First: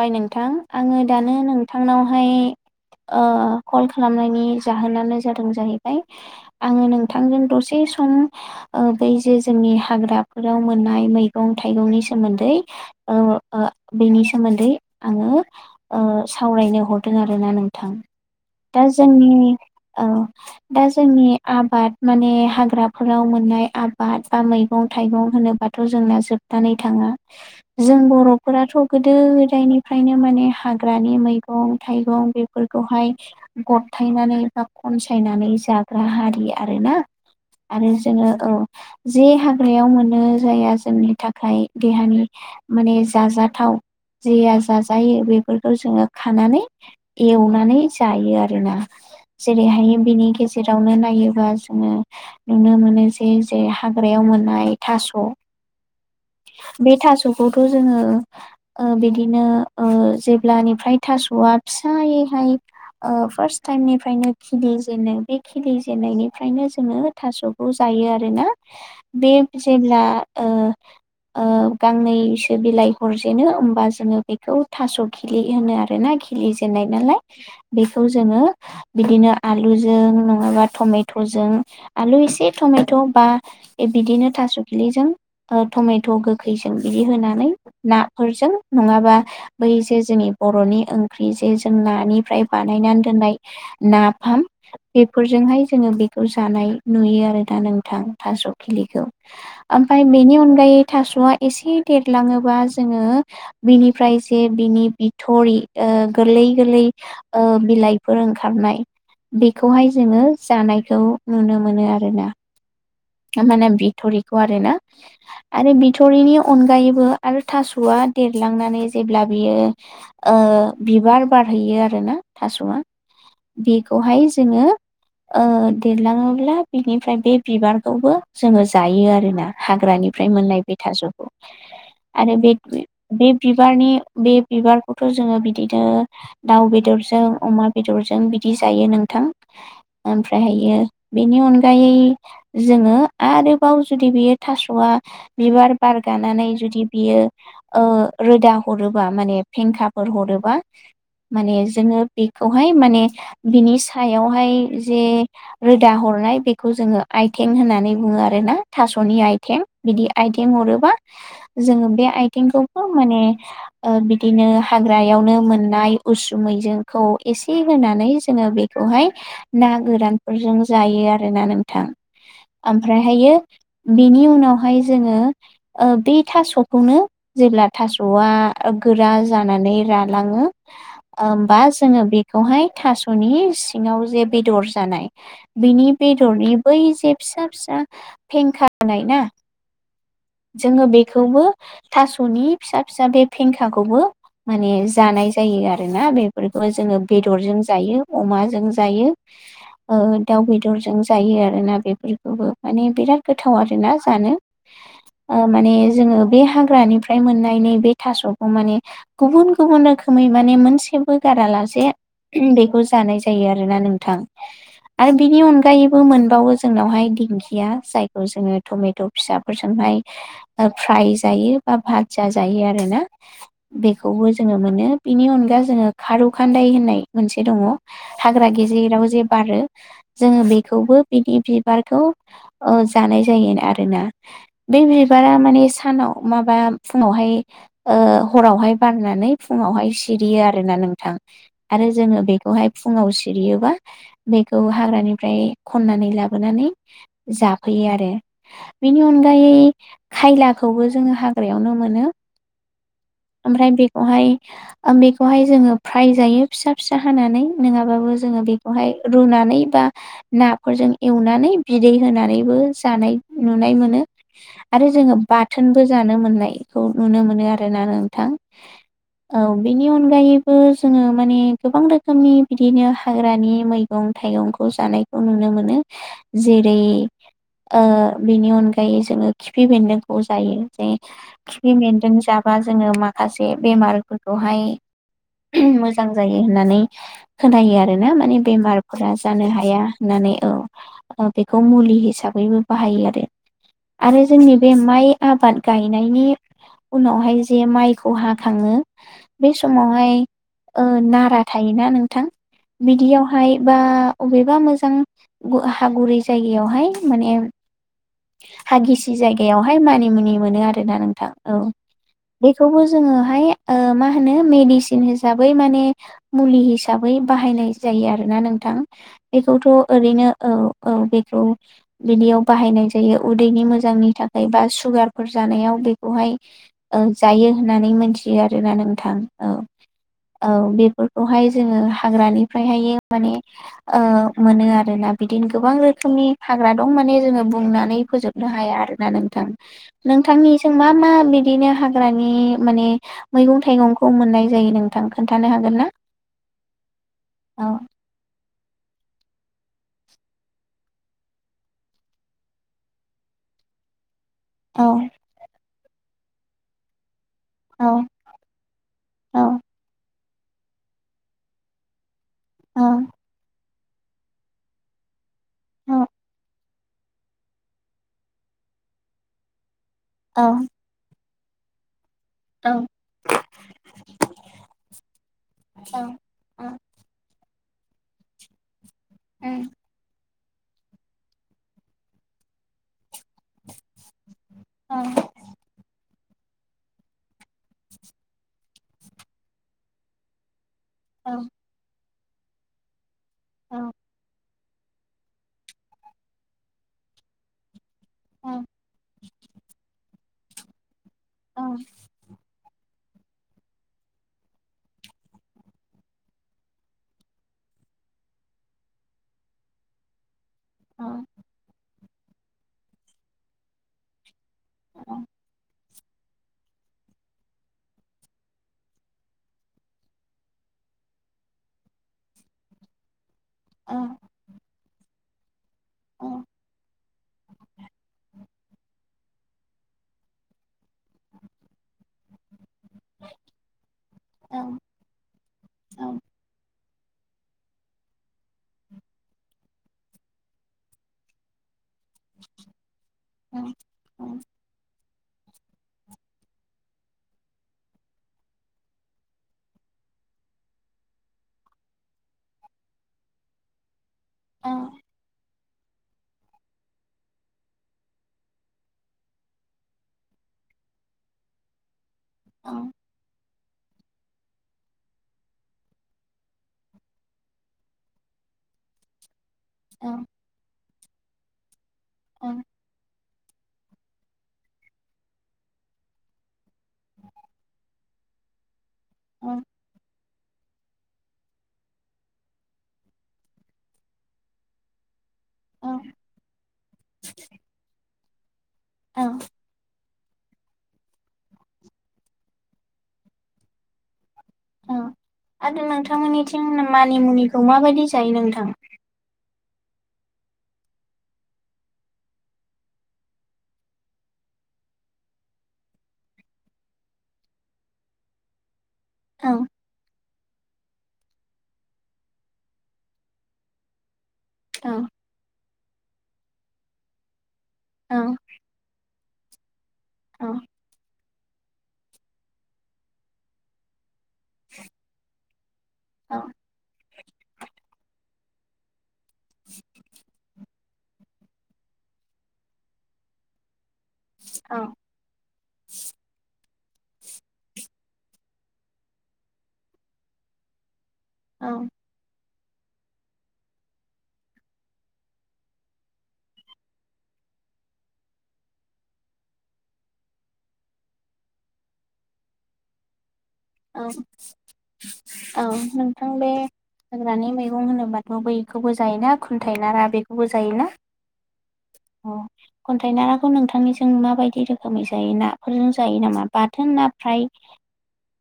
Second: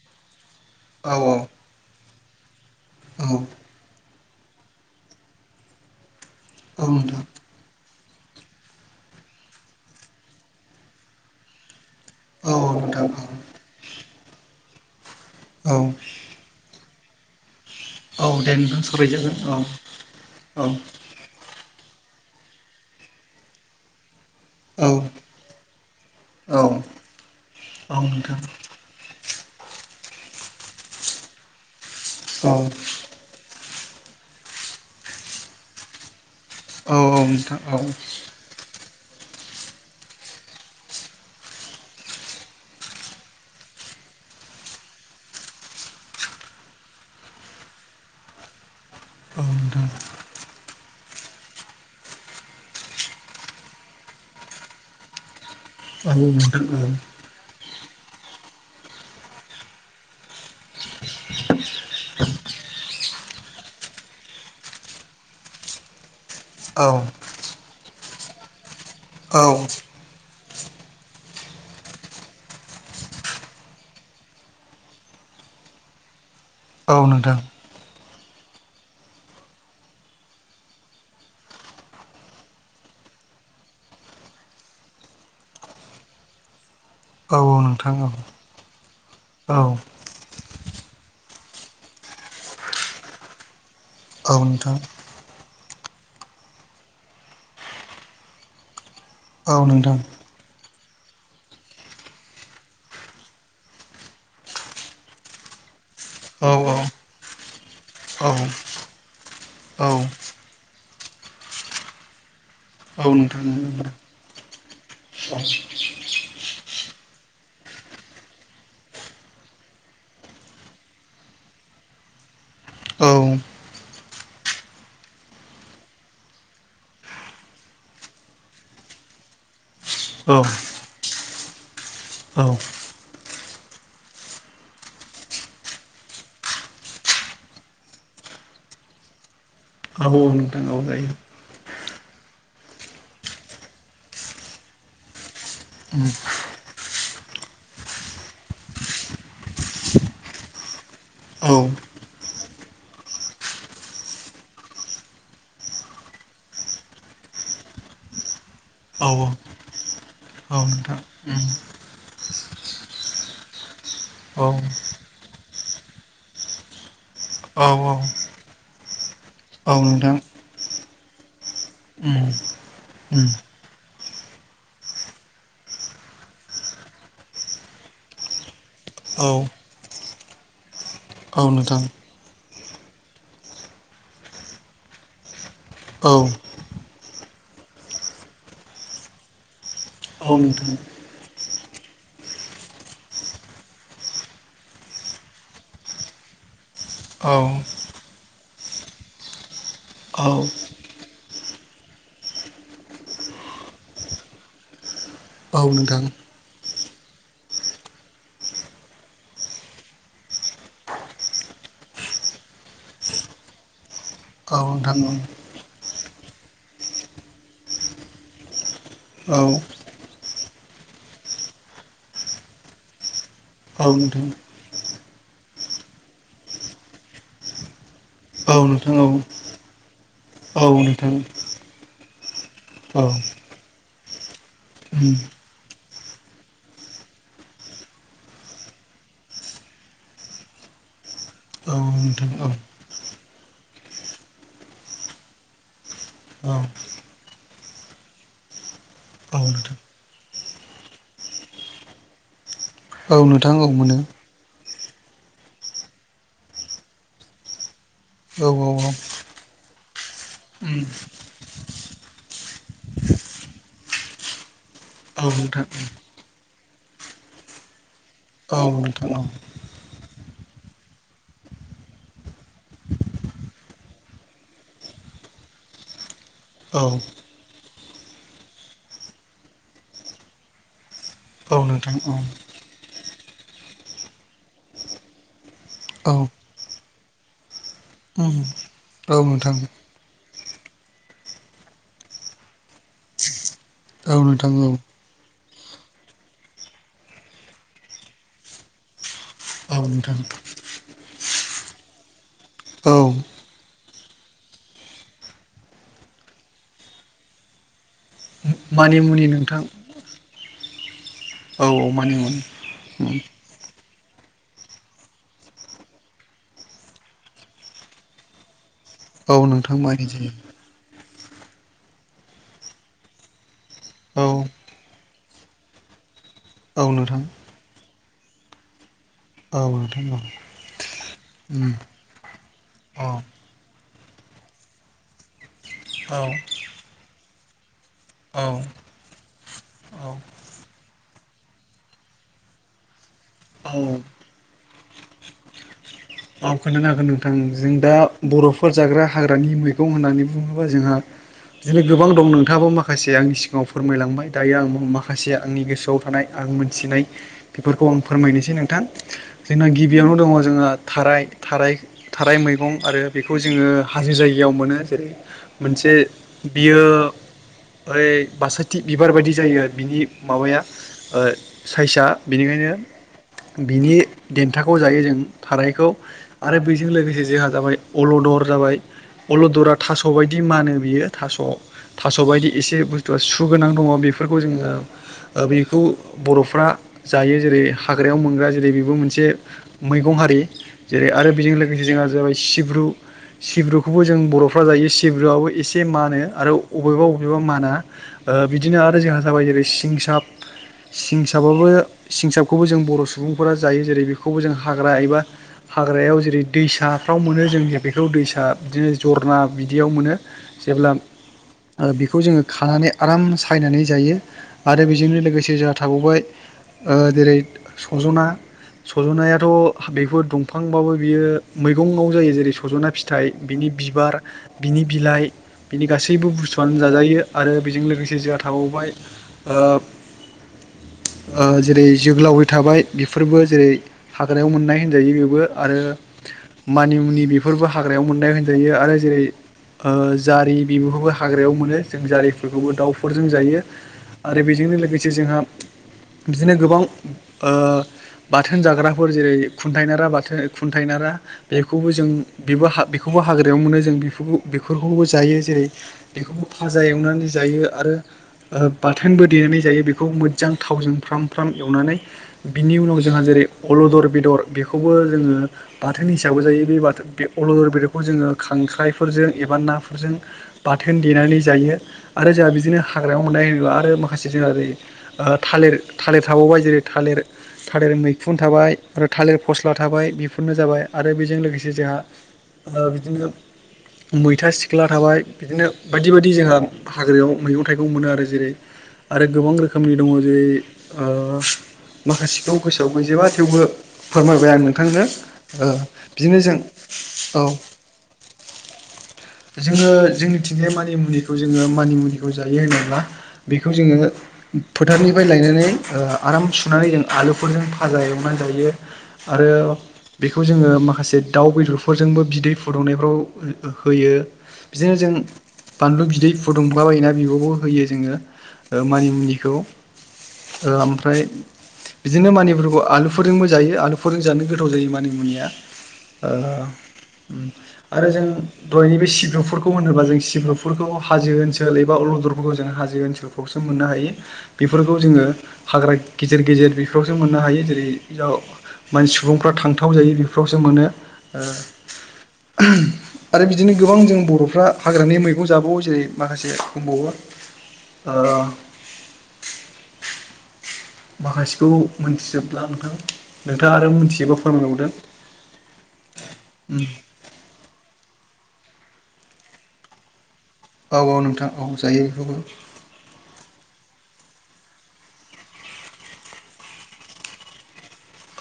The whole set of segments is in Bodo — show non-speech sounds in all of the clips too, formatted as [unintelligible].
ओइ नोंथां । आङो औ दानो नोंथांनावहाय औ ओ कल खालामनाय नि जाहोनानो जादों जाहैबाय, औ आंङो नोंथां नोंथांजों दसे सम उम, ओ बै जे जोंनि हाग्राफोराव मोननाय मैगं-थाइगंनि औ सोमोन्दै नोंथां ओ ओ बेनि सोमोन्दै आङो औ ओ सावरायनो हर हरदों आरोना नोंथां । औ दे दा नोंथां जोंनि सावरायजागोन औ ओ दा जोंनि आबाद माने हाग्राफोराव मोननाय आबाद बा औ मैगं-थाइगं होनोबाथ' जोंना जोबनानै औ थाङा औ जों बर' नोंथां फोराथ गोदो-गोदायनिफ्रायनो माने हाग्रानि मैगं-थाइगं औ बेफोरखौहाय ग'थायनानै बा ख'नसायनानै जाग्रा हारिया आरोना औ नोंथां । औ आरो जोङो औ जे हाग्रायाव मोनो जाया जोंनि थाखाय देहानि माने जाजाथाव जेया जाजायो बेफोरखौ जोङो खानानै, एवनानै जायो आरोना। औ नोंथां जेरैहाय बिनि गेजे जेरावनो नायोबा जोङो नुनो मोनो जे, जे हाग्रायाव मोननाय थास' बे थास'खौथ' [unintelligible] जोङो ओ बिदिनो ओ जेब्लानिफ्राय थास'आ फिसायैहाय ओ फार्स्ट टाइमनिफ्रायनो खिलि जेनो बे खिलि जेनन्नायनिफ्रायनो औ जोङो थास' खौ जायो आरोना । बे औ जेब्ला ओ ओ गांनैसो बिलाइ हर जेनो होमबा जोङो बेखौ थास' खिलि होनो आरोना खिलि जेननाय औ नालाय नोंथां । बेखौ जों ङो बिदिनो आलुजों नङाबा टमेट'जों आलु एसे टमेट' बा बा बिदिनो थास' खिलिजों‌ ओ टमेट' गोखैजों बिदि औ होनानै औ नोंथां औ नोंथां औ नोंथां औ नोंथां औ ना नोंथां औ फोरजों नङाबा जायो औ बै जे जोंनि बर'नि ओंख्रि जे जों नानिफ्राय बानायनानै दोननाय नाफाम बेफोरजोंहाय जोङो बेखौ जानाय नुयो आरो दा नोंथां। थास' खि लिखौ ओमफ्राय बेनि अनगायै थास'आ एसे देरलाङोबा जोङो बिनिफ्राय जे बिनि बिथ'रि ओ गोरलै-गोरलै ओ बि बिलाइफोर ओंखारनाय बेखौहाय जोङो जानायखौ नुनो मोनो आरोना। नोंथां माने बिथ'रिखौ आरोना आरो बिथ'रिनि अनगायैबो आरो थास'वा देरलांनानै जेब्ला बियो ओ बिबार बारहैयो आरो ना थास'आ औ बेखौहाय जोङो ओ देरलाङोब्ला बिनिफ्राय बे बिबार खौबो जोङो जायो आरोना हाग्रानिफ्राय मोननाय बे थास'खौ। आरो बे बे बिबारनि बे बिबारखौथ' जोङो बिदिनो दाउ बेदर जों, अमा बेदरजों बिदि जायो नोंथां । औ ओमफ्रायहायो बेनि अनगायै बो [unintelligible] जोङो आरोबाव जुदि बियो थास'आ बिबार बारगानानै जुदि बियो ओ रोदा हरोबा माने फेंखाफोर हरोबा माने जोङो बेखौहाय माने बिनि सायावहाय जे रोदा हर नाय बेखौहाय जोङो आइथें होननानै बुङो आरोना, थास'नि आइथें बिदि आइथें हरोबा जोङो बे आथेंखौबो माने ओ बिदिनो हाग्रायावनो मोननाय उसुमैजोंखौ एसे होनानै जोङो बेखौहाय ना औ नोंथां गोरानफोरजों जायो आरोना नोंथां। उम। उम ओमफ्रायहायो बेनि उनावहाय जोङो बे थास'खौनो जेब्ला थास'आ गोरा औ जानानै रालाङो औ होमबा नोंथां जोङो बेखौ हाय थास'नि सिंआव जे बेदर जानाय बिनि औ बेदरनि बै जे फिसा- फिसा फेंखा जानाय ना औ नोंथां जोङो बेखौबो थास'नि फिसा- फिसा बे फेंखाखौबो माने जानाय जायो आरोना। बेफोरखौ जोङो औ बेदरजों जायो, अमाजों जायो, औ दाउ बेदरजों जायो आरोना बेफोरखौबो। माने बिराद गोथाव आरोना जानो। [inaudible] ओ औ माने नोंथां जोङो बे हाग्रानिफ्राय मोननाय नैबे थास'खौ माने गुबुन- गुबुन रोखोमै माने मोनसेबो गारालासे बेखौ जानाय जायो आरोना नोंथां। औ नोंथां आरो बिनि अनगायैबो मोनबावो जोंनावहाय दिंखिया जायखौ जोङो टमेट' औ फिसाफोरजोंहाय [inaudible] फ्राय जायो बा भाजा जायो आरोना। औ नोंथां बेखौबो जोङो मोनो बिनि अनगायै जोंङो खारौ खान्दाय होन्नाय मोनसे दङ हाग्रा औ गेजेराव नोंथां जे बारो। जोङो औ बे खौबो नोंथां बिदि बिबारखौ औ जानाय जायो आरोना। बे उम बिबारा माने सानाव माबा फुङावहाय ओ हरावहाय बारनानै फुङाव वहाय सिरियो आरोना नोंथां औ नोंथां औ आरो नोंथां जोङो बेखौहाय फुङाव सिरियोबा बेखौ हाग्रानिफ्राय खननानै औ लाबोनानै जाफैयोआरो। बेनि अनगायै जाय खायलाखौबो जोङो हाग्रायावनो मोनो। नोंथां औ ओमफ्राय मोनो बेखौहाय ओ बेखौहाय जोङो फ्राय जायो फिसा- फिसा हानानै नङाबाबो जोङो औ औ बेखौहाय रुनानै बा नाफोरजों एवनानै बिदै होनानैबो जानाय नुनाय मोनो। आरो जोङो उम औ नोंथां बाथोनबो जानो मोननायखौ नुनो मोनो आरोना नोंथां। औ नोंथां औ। बेनि अनगायैबो जोङो माने गोबां रोखोमनि बिदिनो हाग्रानि मैगं- थायगंखौ जानायखौ नुनो मोनो। औ जेरै- ओ बेनि अनगा गायै जोङो खिफि बेन्दोंखौ जायो। जे औ खिफि नोंथां बेन्दों औ उम औ नोंथां जाबा जोङो माखासे बे बेमारफोरखौहाय मोजां औ जायो होननानै खोनायो आरो ना माने बेमारफोरा जानो नोंथां हाया होननानै। औ बेखौ मुलि हिसाबैबो बाहायो आरो। आरो जोंनि बे माइ आबाद गायनायनि उनावहाय जे माइखौ हाखाङो बे औ समावहाय नोंथां नारा थायोना नोंथां औ बिदियावहाय बा अबेबा मोजां हागुरै जायगायावहाय माने हागिसि मानिमुनि नोंथां जायगायावहाय मानि मुनि मोनो आरोना नों थां औ बेखौबो जोङोहाय ओ मा होनो मेडिसिन हिसाबै माने मुलि हिसाबै बाहायनाय जायो आरो ना नोंथां। औ बेखौथ' नोंथां बायनाय ओरैनो जायो औ औ बेखौ बिनियाव बाहायनाय जायो। उदैनि मोजांनि औ थाखाय बा सुगारफोर जानायाव बेखौहाय औ नोंथां जायो होन नानै मोनथियो आरोना नोंथां। औ। औ बेफोरखौहाय उम जोङो हाग्रानिफ्रायहाय औ माने ओ मोनो आरो ना। दा बिदिनो गोबां रोखोमनि हाग्रा दं माने जोङो बुंनानै औ फोजोबनो होया आरो ना नोंथां औ नोंथांनि मा मा बिदिनो हाग्रानि माने मैगं थाइगंखौ मोननाय जायो नोंथां खोन्थानो हागोन ना? आ खोन्थानो हागोन नोंथां औ जों दा बर'फोर जाग्रा हाग्रानि मै गं होननानै बुङोबा जोंहा बिदिनो गोबां दं नोंथाङाबो माखासे आंनि सिगाङाव फोरमायलांबाय दायो आं औ माखासे आंनि गोसोआव थानाय आं मोनथिनाय बेफोरखौ आं औ फोरमायनोसै नोंथां औ जोंना गिबियावनो दङ जोंहा थाराय थाराय थाराय मैगं औ आरो बेखौ जोङो हाजो जायगायाव मोनो जेरै मोनसे औ बियो ओइ बासथि बिबार बायदि जायो। बिनि औ माबाया साइजआ औ बेनिखायनो बिनि देन्थाखौ जायो जों थारैखौ औ आरो औ बेजों लोगोसे जोंहा जाबाय अलदर जाबाय औ अलदरा थास' बायदि बिदि मानो बियो थास' थास' बादि एसे बुस्तुआ सु गोनां दङ। बेफोरखौ जोङो बेखौ बर'फ्रा जायो जेरै हाग्रायाव मोनग्रा जेरै बेबो मोनसे मैगं हारि जेरै आरो बेजों लोगोसे जोंहा जाबाय सिब्रु सिब्रुखौबो जों बर'फ्रा जायो सिब्रुआबो एसे मानो आरो अबेबा अबेबा माना औ बिदिनो आरो जोंहा जाबाय जेरै सिंसाब सिंसाबाबो सिंसाबखौबो जों बर' सुबुंफोरा जायो जेरै बेखौबो जों हाग्रा एबा हाग्रायाव जेरै दैसाफ्राव मोनो जों बेखौ दैसा बिदिनो जरना बिदियाव मोनो। जेब्ला बेखौ जोङो खानानै आराम सायनानै जायो आरो बेजोंनो औ लोगोसे जोंहा थाबावबाय। जेरै संज'ना सज'नायाथ' बेफोर दं। बिफांबाबो बियो मैगंआव जायो जेरै सज'ना फिथाइ बिनि बिबार बिनि बिलाइ बिनि गासैबो बुस्थुआनो जाजायो। आरो बेजों लोगोसे जोंहा थाबावबाय। जेरै जोगोलावबाय थाबाय। बेफोरबो जेरै हाग्रायाव मोननाय होनजायो बेबो आरो। मानिमुनि बेफोरबो हाग्रायाव मोननाय होनजायो आरो जेरै जारि बिबुखौबो हाग्रायाव मोनो। जों जारिफोरखौबो दाउफोरजों जायो आरो बेजोंनो लोगोसे जोंहा। बिदिनो गोबां बाथोन जाग्राफोर जेरै खुन्थाइना राबाद। खुन्थाय नारा बेखौबो जों बेबो बेखौबो हाग्रायावनो मोनो जों बेफोरखौबो जायो। जायो जेरै बेखौबो फाजा एवनानै जायो आरो। बाथोनबो देनानै जायो बेखौ मोजां थावजों फ्राम फ्राम एवनानै औ बिनि उनाव जोंहा जेरै अलदर बेदर बेखौबो जोङो बाथोननि हिसाबै जायो बे बाथोन बे अलदर बेदरखौ जोङो खांख्राइफोरजों एबा नाजों औ बाथोन देनानै जायो आरो जोंहा औ बिदिनो हाग्रायाव मोननाय होना आरो माखासे जोंहा थालिर थालिर थाबावबाय जेरै थालिर। थालिर मैखुन थाबाय आरो थालिर औ फस्ला। बाय बेफोरनो जाबाय आरो बेजों लोगोसे जोहा ओ बिदिनो मैथा सिख्ला थाबाय। बिदिनो औ बायदि बायदि जोंहा हाग्रायाव मैगं थाइगं मोनो आरो जेरै औ आरो गोबां रोखोमनि दङ जेरै ओ माखासेखौ गोसोआव गैजोबा थेवबो फोरमायबाय आर औ खांनो ओ आरो बिदिनो जों नोंथांमोननिथिं औ। मानिमुनिखौ माबायदि जायो नोंथां जोङो जोंनिथिंजाय मानिमुनिखौ जोङो मानिमुनिखौ जायो होनोब्ला बेखौ जोङो। फोथारनिफ्राय लायनानै ओ आराम सुनानै जों आलुफोरजों फाजा एवनानै जायो। औ आरो बेखौ जोङो माख खासे दाउ बेदरफोरजोंबो बिदै फुदुंनायफ्राव होयो। औ बिदिनो जों बानलु बिदै फुदुंला बायोना बियावबो। होयो जोङो औ ओ मानिमुनिखौ औ ओ ओमफ्राय बिदिनो मानिफोरखौ आलुफोरजोंबो जायो आलुफोरजों जानो गोथाव जायो मानि मुनिया ओ औ उम आरो जों दहायनिबो सिब्रुफोरखौ होनोब्ला जों सिब्रुफोरखौ हाजो ओनसोल एबा अलदरफोरखौ जोङो हाजो ओनसोलफ्रावसो मोननो हायो औ बेफोरखौ जोङो हाग्रा गेजेर गेजेर बेफ्रावसो मोननो हायो जेरै मानसि सुबुंफ्रा थांथाव जाय बेफ्रावसो मोनो। औ आरो बिदिनो गोबां जों बरफ्रा हाग्रानि मैगं जाबावो जेरै माखासे दंबावो। ओ [inaudible] माखासेखौ मोनथिजोबब्ला नोंथां नोंथाङा आरो औ मोनथियोबा फोरमायबावदों औ नोंथां बे हाग्रानि मैगं होनोबा ब बैखौबो जायोना खुन्थाय नारा बे बो जायोना औ औ नोंथां औ जायो बेखौबो अ खुन्थायनाराखौ नोंथा थांनिजों माबायदि रोखोमै जायो ना फोरजों जायो नामा बाथोन ना फ्राय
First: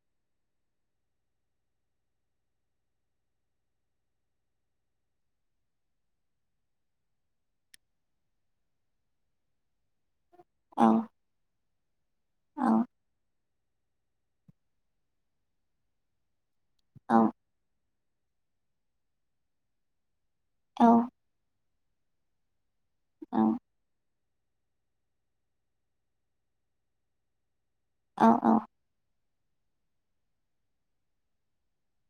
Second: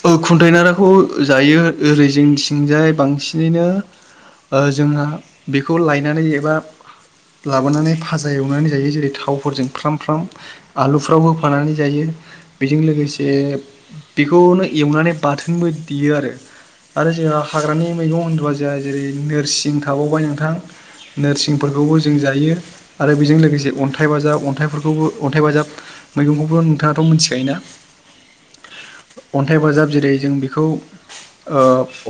ओ खुन्थाइनाराखौ जायो ओरै जोंथिंजाय बांसिनैनो ओ जोंहा बेखौ लायनानै एबा लाबोनानै फाजा एवनानै जायो जेरै थावफोरजों फ्राम फ्राम औ आलुफ्राव होफानानै जायो औ बेजों लोगोसे बेखौनो एवनानै बाथोनबो देयो आरो आरो औ जोहा हाग्रानि मैगं होनबा जोहा जेरै नोरसिं थाबावबाय नोंथां औ नोरसिंफोरखौबो जों जायो आरो बेजों औ लोगोसे अन्थाइ बाजाब अन्थाइफोरखौबो अन्थाइ बाजाब मैगंखौबो नोंथाङाथ मोनथिखायोना औ औ अन्थाइ बाजाब जेरै जों बेखौ ओ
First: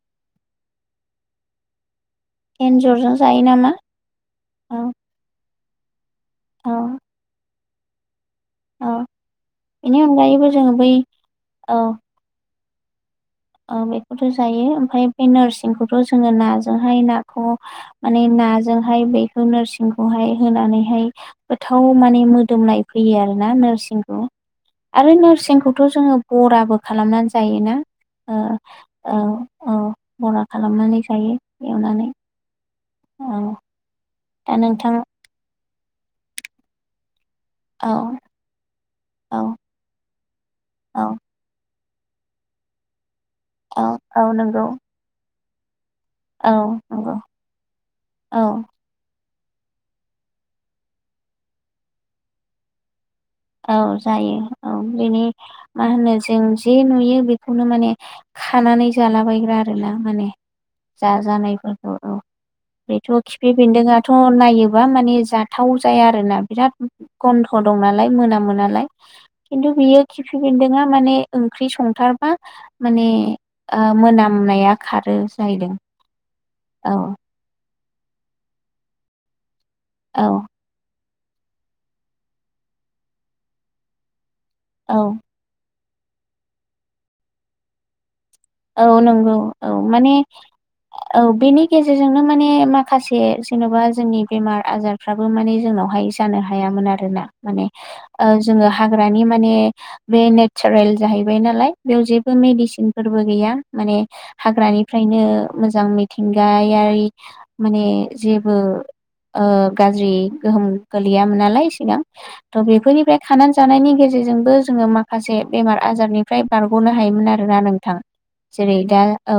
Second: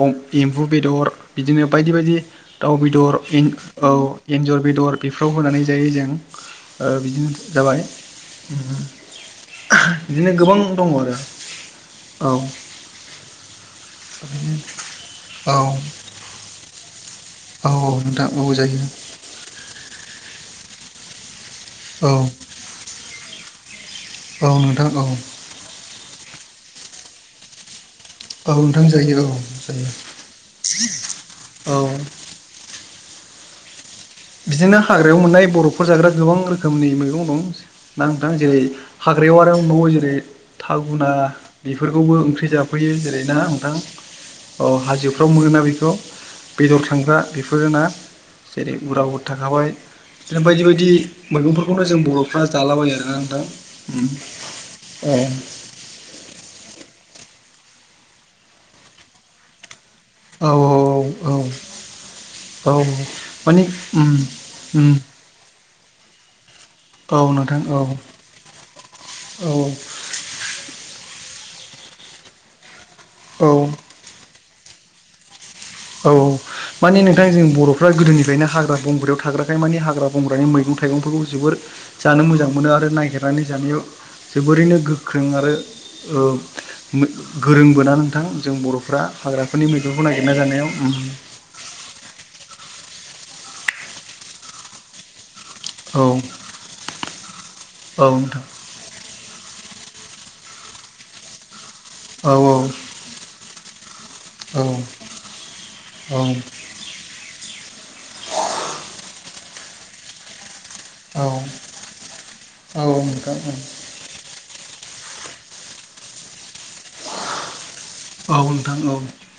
अब एम्फु बेदर बिदिनो बायदि बायदि दाउ एन्जरजों बेदर जायो इन नामा औ एन्जर औ बेदर बेफ्राव होनानै जायो जों औ ओ बिदिनो जाबाय औ बेनि बिदिनो अनगायैबो गोबां जोङो बै दङ आरो औ औ बेखौथ जायो ओमफाय बे औ नोरसिंखौथ जोङो नाजोंहाय ना खौ औ माने नोंथां औ जायो नाजोंहाय बेखौ नोरसिंखौहाय होनानैहाय गोथाव औ माने मोदोमनाय फैयो आरोना नोरसिंखौ औ नोंथां औ आरो नोरसिंखौथ जोङो बराबो खालामनानै जायोना ओ औ नोंथां ओ जायो औ ओ जायो बरा खालामनानै जायो औ एवनानै ओं बिदिनो हाग्रायाव मोननाय बरफफोर जाग्रा गोबां रोखोमनि मैगं दं औ ना नोंथां जेरै हाग्रायाव औ आरो नआव जेरै औ थागुना बेफोरखौबो ओंख्रि जाफैयो जेरै ना नोंथां औ हाजोफ्राव मोनो ना बेखौ औ बेदर नंगौ थांग्रा बेफोरोना औ जेरै रावबो थाखाबाय बिदिनो बायदि बायदि मैगंफोरखौनो जों बर'फ्रा जालाबायो ना औ जायो औ बिनि मा होनो जों जे नुयो बेखौनो माने खानानै जालाबायग्रा आरोना माने औ औ जाजानायफोरखौ औ औ बेथ' खिफि माने बेन्दोंआथ' उम नायोबा उम माने जाथाव जाया आरोना बिराद औ नोंथां औ मोनामोनालाय खिन्थु बियो खिफि बेन्दोंआ माने ओंख्रि संथारबा माने औ मोनामनाया खारो जाहैदों औ औ औ मानि नोंथां जों बर'फ्रा गोदोनिफ्रायनो हाग्रा बंग्रायाव थाग्रा नालाय मानि हाग्रा बंग्रानि औ मैगं थाइगंफोरखौ जोबोर जानो मोजां मोनो आरो नागिरनानै जानायाव जोबोरैनो औ गोख्रों आरो ओ गोरोंबोना नोंथां जों औ बर'फ्रा नंगौ हाग्राफोरनि औ मैगंखौ माने नागिरना जानायाव औ बेनि गेजेरजोंनो माने माखासे जेन'बा जोंनि बेमार आजारफ्राबो माने जोंनावहाय औ जानो हायामोन आरोना मानो औ ओ नोंथां जोङो हाग्रानि नि माने बे नेसारेल जाहैबाय नालाय बेयाव औ जेबो मेडिसिनफोर बो गैया माने औ हाग्रानिफ्रायनो मोजां मिथिंगायारि माने जेबो ओ गाज्रि गोहोम औ गोलैयामोन नालाय सिगां थ' औ बेफोरनिफ्राय नोंथां औ खानानै जानायनि गेजेरजोंबो जोङो मा खासे बेमार आजारनिफ्राय बारग'नो हायोमोन आरोना नोंथां औ नोंथां जेरै दा औ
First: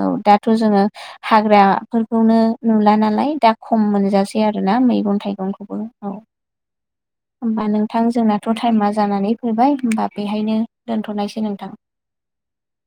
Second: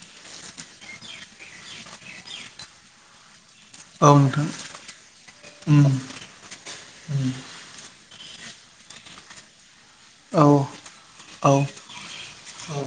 औ दाथ' जोङो हाग्राफोरखौनो नुला नालाय दा खम औ मोनजासै नोंथां आरोना मैगं थाइगंखौबो औ होनबा नोंथां जोंनाथ' टाइमा जानानै फैबाय होमबा बेहायनो औ दोनथ'नायसै औ नोंथां। औ